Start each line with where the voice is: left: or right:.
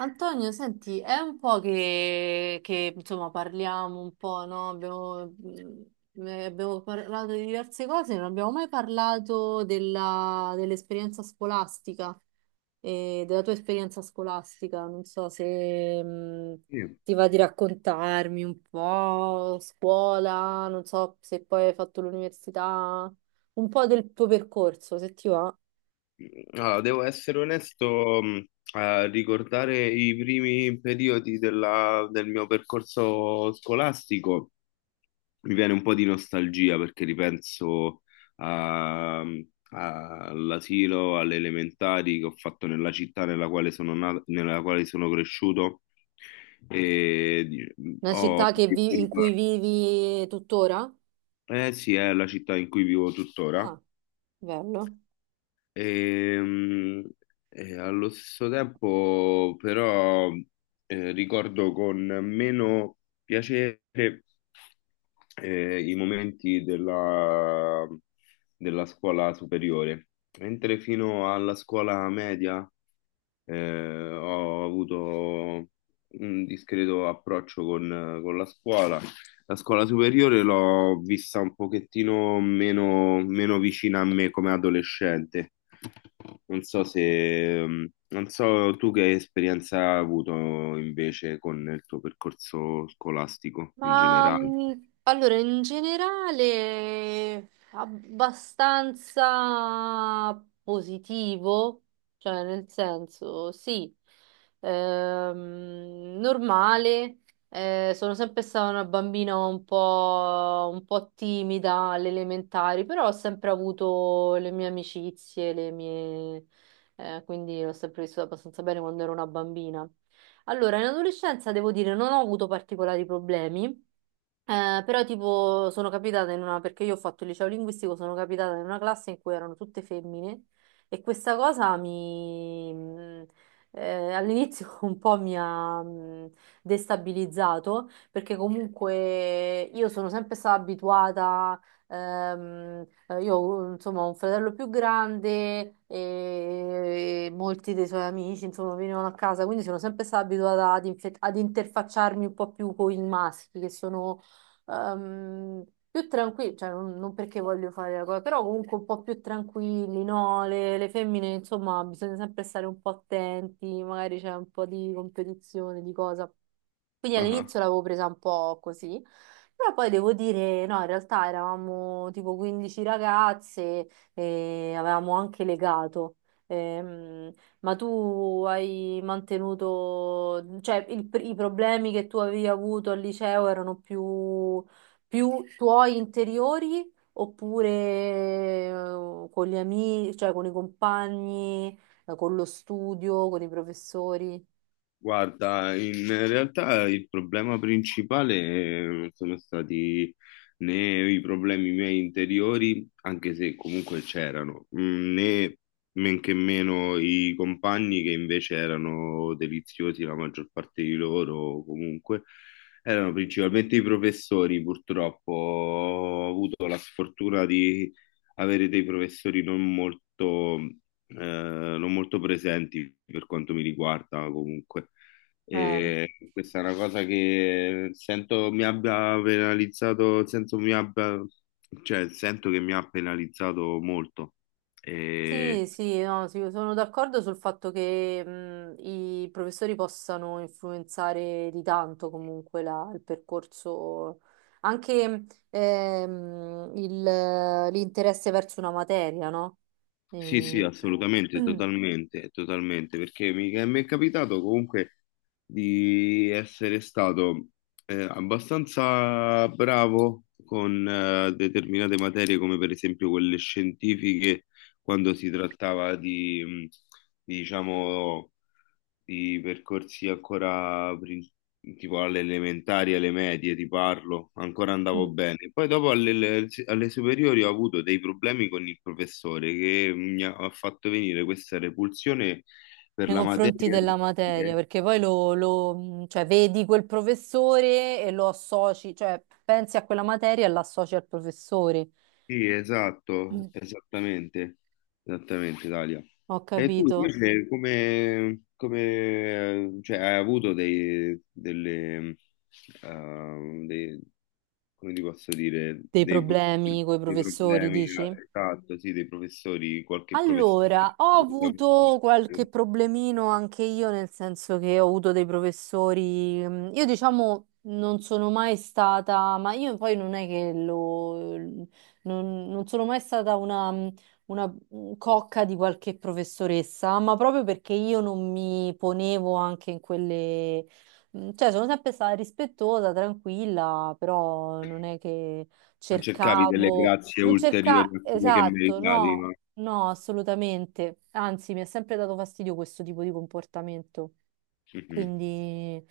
right: Antonio, senti, è un po' che, insomma parliamo un po', no? Abbiamo, abbiamo parlato di diverse cose, non abbiamo mai parlato dell'esperienza scolastica e della tua esperienza scolastica. Non so se,
left: Sì.
right: ti va di raccontarmi un po' scuola, non so se poi hai fatto l'università, un po' del tuo percorso, se ti va.
left: Allora, devo essere onesto. A ricordare i primi periodi del mio percorso scolastico mi viene un po' di nostalgia, perché ripenso a- mm, all'asilo, alle elementari che ho fatto nella città nella quale sono nato, nella quale sono cresciuto e di-
right: Una
left: ho...
right: città che in cui vivi tuttora?
left: Eh sì, è la città in cui vivo tuttora.
right: Ah, bello.
left: Ehm, E, allo stesso tempo, però, ricordo con meno piacere i momenti della scuola superiore, mentre fino alla scuola media ho avuto un discreto approccio con la scuola. La scuola superiore l'ho vista un pochettino meno vicina a me come adolescente. Non so tu che esperienza hai avuto invece con il tuo percorso scolastico in
right: Ma
left: generale.
right: allora, in generale abbastanza positivo, cioè nel senso, sì, normale, sono sempre stata una bambina un po' timida alle elementari, però ho sempre avuto le mie amicizie, quindi l'ho sempre vissuta abbastanza bene quando ero una bambina. Allora, in adolescenza devo dire non ho avuto particolari problemi, però tipo sono capitata in una, perché io ho fatto il liceo linguistico, sono capitata in una classe in cui erano tutte femmine e questa cosa all'inizio un po' mi ha destabilizzato perché comunque io sono sempre stata abituata, io ho, insomma ho un fratello più grande e molti dei suoi amici insomma venivano a casa, quindi sono sempre stata abituata ad interfacciarmi un po' più con i maschi che sono ehm, più tranquilli, cioè non, non perché voglio fare la cosa, però comunque un po' più tranquilli, no? Le femmine, insomma, bisogna sempre stare un po' attenti, magari c'è un po' di competizione, di cosa. Quindi all'inizio l'avevo presa un po' così, però poi devo dire, no, in realtà eravamo tipo 15 ragazze e avevamo anche legato. Ehm, ma tu hai mantenuto, cioè il i problemi che tu avevi avuto al liceo erano più, più tuoi interiori oppure con gli amici, cioè con i compagni, con lo studio, con i professori?
left: Guarda, in realtà il problema principale non sono stati né i problemi miei interiori, anche se comunque c'erano, né men che meno i compagni, che invece erano deliziosi, la maggior parte di loro comunque. Erano principalmente i professori. Purtroppo ho avuto la sfortuna di avere dei professori eh, non molto presenti, per quanto mi riguarda comunque.
right: Eh.
left: E questa è una cosa che sento mi abbia penalizzato, cioè sento che mi ha penalizzato molto.
right: Sì,
left: E
right: sì, no, sì, sono d'accordo sul fatto che i professori possano influenzare di tanto comunque il percorso, anche ehm, il- l'interesse verso una materia, no?
left: sì, sì,
right: Eh,
left: assolutamente, totalmente, totalmente, perché mi è capitato comunque di essere stato abbastanza bravo con determinate materie, come per esempio quelle scientifiche, quando si trattava diciamo di percorsi ancora tipo alle elementari, alle medie, ti parlo, ancora andavo
right: Mm.
left: bene. Poi dopo alle superiori ho avuto dei problemi con il professore che mi ha fatto venire questa repulsione per
right: Nei
left: la
right: confronti
left: materia.
right: della materia, perché poi cioè, vedi quel professore e lo associ, cioè pensi a quella materia e l'associ al professore.
left: Sì, esatto,
right: Mm.
left: esattamente, esattamente, Dalia.
right: Ho
left: E tu
right: capito.
left: invece come, cioè, hai avuto eh, dei- come ti posso dire,
right: Dei problemi coi
left: dei
right: professori,
left: problemi,
right: dici?
left: esatto, sì, dei professori, qualche professore che.
right: Allora, ho avuto qualche problemino anche io, nel senso che ho avuto dei professori, io diciamo non sono mai stata, ma io poi non è che non, non sono mai stata una, una cocca di qualche professoressa, ma proprio perché io non mi ponevo anche in quelle, cioè sono sempre stata rispettosa, tranquilla, però non è che
left: Non cercavi delle
right: cercavo.
left: grazie
right: Non
left: ulteriori
right: cerca,
left: a quelle che
right: esatto,
left: meritavi,
right: no.
left: no?
right: No, assolutamente. Anzi, mi ha sempre dato fastidio questo tipo di comportamento.
left: Mhm.
right: Quindi,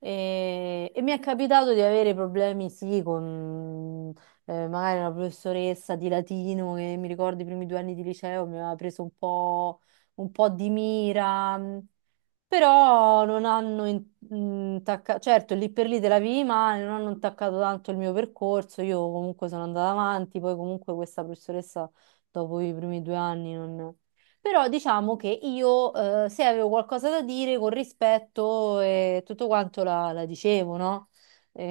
right: e mi è capitato di avere problemi, sì, con magari una professoressa di latino che mi ricordo i primi 2 anni di liceo mi aveva preso un po' di mira. Però non hanno intaccato, certo, lì per lì te la vivi male, non hanno intaccato tanto il mio percorso, io comunque sono andata avanti, poi comunque questa professoressa dopo i primi 2 anni non... Però diciamo che io se avevo qualcosa da dire con rispetto e tutto quanto la dicevo, no? E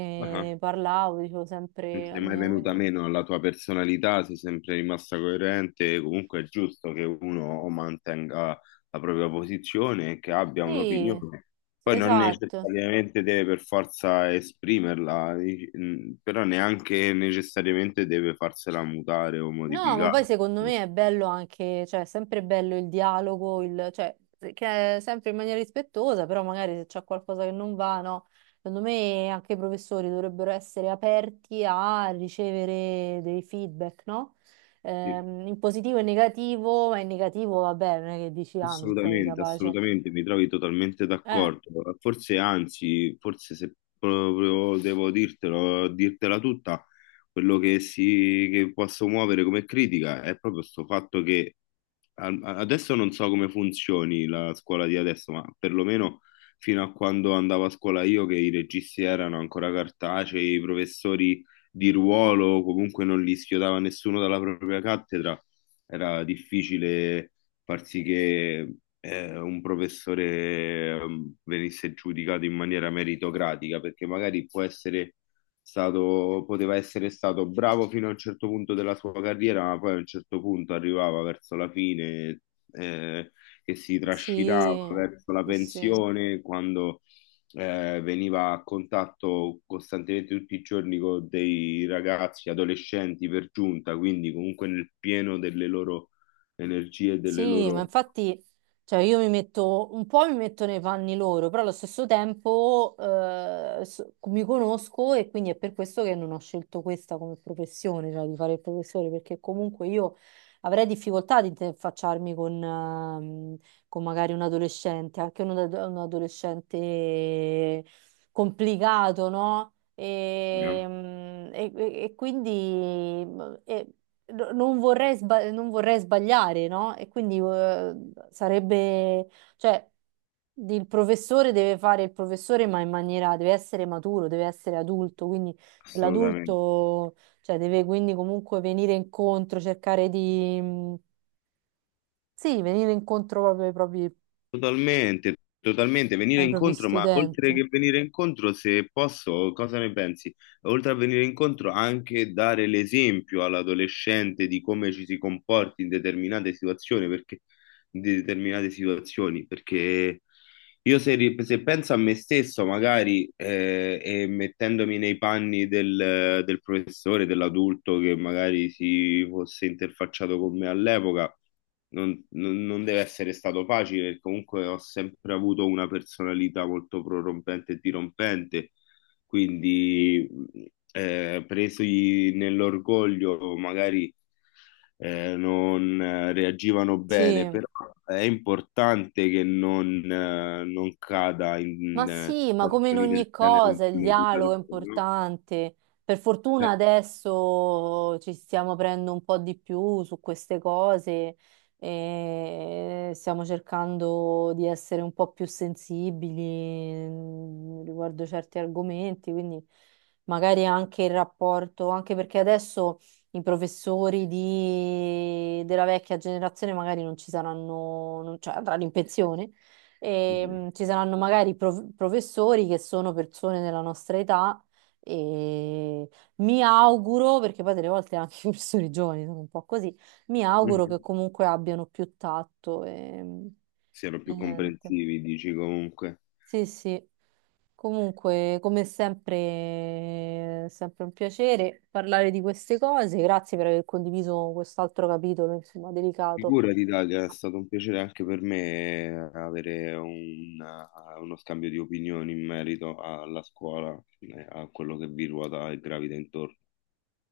right: ne parlavo, dicevo
left: Non
right: sempre
left: ti
right: la
left: è mai
right: mia,
left: venuta
right: quindi
left: meno la tua personalità, sei sempre rimasta coerente, e comunque è giusto che uno o mantenga la propria posizione e che abbia
right: sì,
left: un'opinione. Poi non
right: esatto.
left: necessariamente deve per forza esprimerla, però neanche necessariamente deve farsela mutare o
right: No, ma poi
left: modificare.
right: secondo me è bello anche, cioè, è sempre bello il dialogo, cioè, che è sempre in maniera rispettosa, però magari se c'è qualcosa che non va, no? Secondo me anche i professori dovrebbero essere aperti a ricevere dei feedback, no?
left: Sì.
right: In positivo e negativo, ma in negativo, vabbè, non è che dici, ah, non sei
left: Assolutamente,
right: capace.
left: assolutamente, mi trovi totalmente
right: Eh,
left: d'accordo. Forse, anzi, forse se proprio devo dirtela tutta, quello che, si, che posso muovere come critica è proprio sto fatto che, adesso non so come funzioni la scuola di adesso, ma perlomeno fino a quando andavo a scuola io, che i registi erano ancora cartacei, i professori di ruolo comunque non li schiodava nessuno dalla propria cattedra. Era difficile far sì che un professore venisse giudicato in maniera meritocratica, perché magari poteva essere stato bravo fino a un certo punto della sua carriera, ma poi a un certo punto arrivava verso la fine, eh, che si trascinava
right: sì,
left: verso la
right: sì, sì.
left: pensione, quando veniva a contatto costantemente tutti i giorni con dei ragazzi, adolescenti per giunta, quindi comunque nel pieno delle loro energie e delle
right: Sì, ma
left: loro...
right: infatti, cioè io mi metto un po' mi metto nei panni loro, però allo stesso tempo mi conosco e quindi è per questo che non ho scelto questa come professione, cioè di fare il professore, perché comunque io avrei difficoltà ad interfacciarmi con magari un adolescente, anche un adolescente complicato, no?
left: eh,
right: E quindi non vorrei, non vorrei sbagliare, no? E quindi sarebbe, cioè, il professore deve fare il professore, ma in maniera, deve essere maturo, deve essere adulto, quindi
left: Assolutamente.
right: l'adulto, cioè, deve quindi comunque venire incontro, cercare di, sì, venire incontro proprio
left: Totalmente, totalmente, venire
right: ai propri
left: incontro, ma oltre
right: studenti.
left: che venire incontro, se posso, cosa ne pensi? Oltre a venire incontro, anche dare l'esempio all'adolescente di come ci si comporti in determinate situazioni, perché, in determinate situazioni, perché io, se penso a me stesso, magari, e mettendomi nei panni del professore, dell'adulto che magari si fosse interfacciato con me all'epoca, non deve essere stato facile, perché comunque ho sempre avuto una personalità molto prorompente e dirompente, quindi presi nell'orgoglio magari non reagivano bene,
right: Sì.
left: però è importante che non cada
right: Ma
left: in
right: sì, ma come in
left: situazioni
right: ogni
left: del genere un
right: cosa il dialogo è
left: educatore, no?
right: importante. Per fortuna
left: Eh,
right: adesso ci stiamo aprendo un po' di più su queste cose e stiamo cercando di essere un po' più sensibili riguardo certi argomenti, quindi magari anche il rapporto, anche perché adesso i professori della vecchia generazione magari non ci saranno, cioè andranno in pensione. E,
left: mhm,
right: ci saranno magari professori che sono persone della nostra età e mi auguro, perché poi delle volte anche i professori giovani sono un po' così, mi auguro che
left: mhm.
right: comunque abbiano più tatto
left: Siano
right: e
left: più
right: niente.
left: comprensivi, dici comunque.
right: Sì, sì. Comunque, come sempre, è sempre un piacere parlare di queste cose. Grazie per aver condiviso quest'altro capitolo, insomma, delicato.
left: Figurati, Dalia, è stato un piacere anche per me avere uno scambio di opinioni in merito alla scuola, a quello che vi ruota e gravita intorno.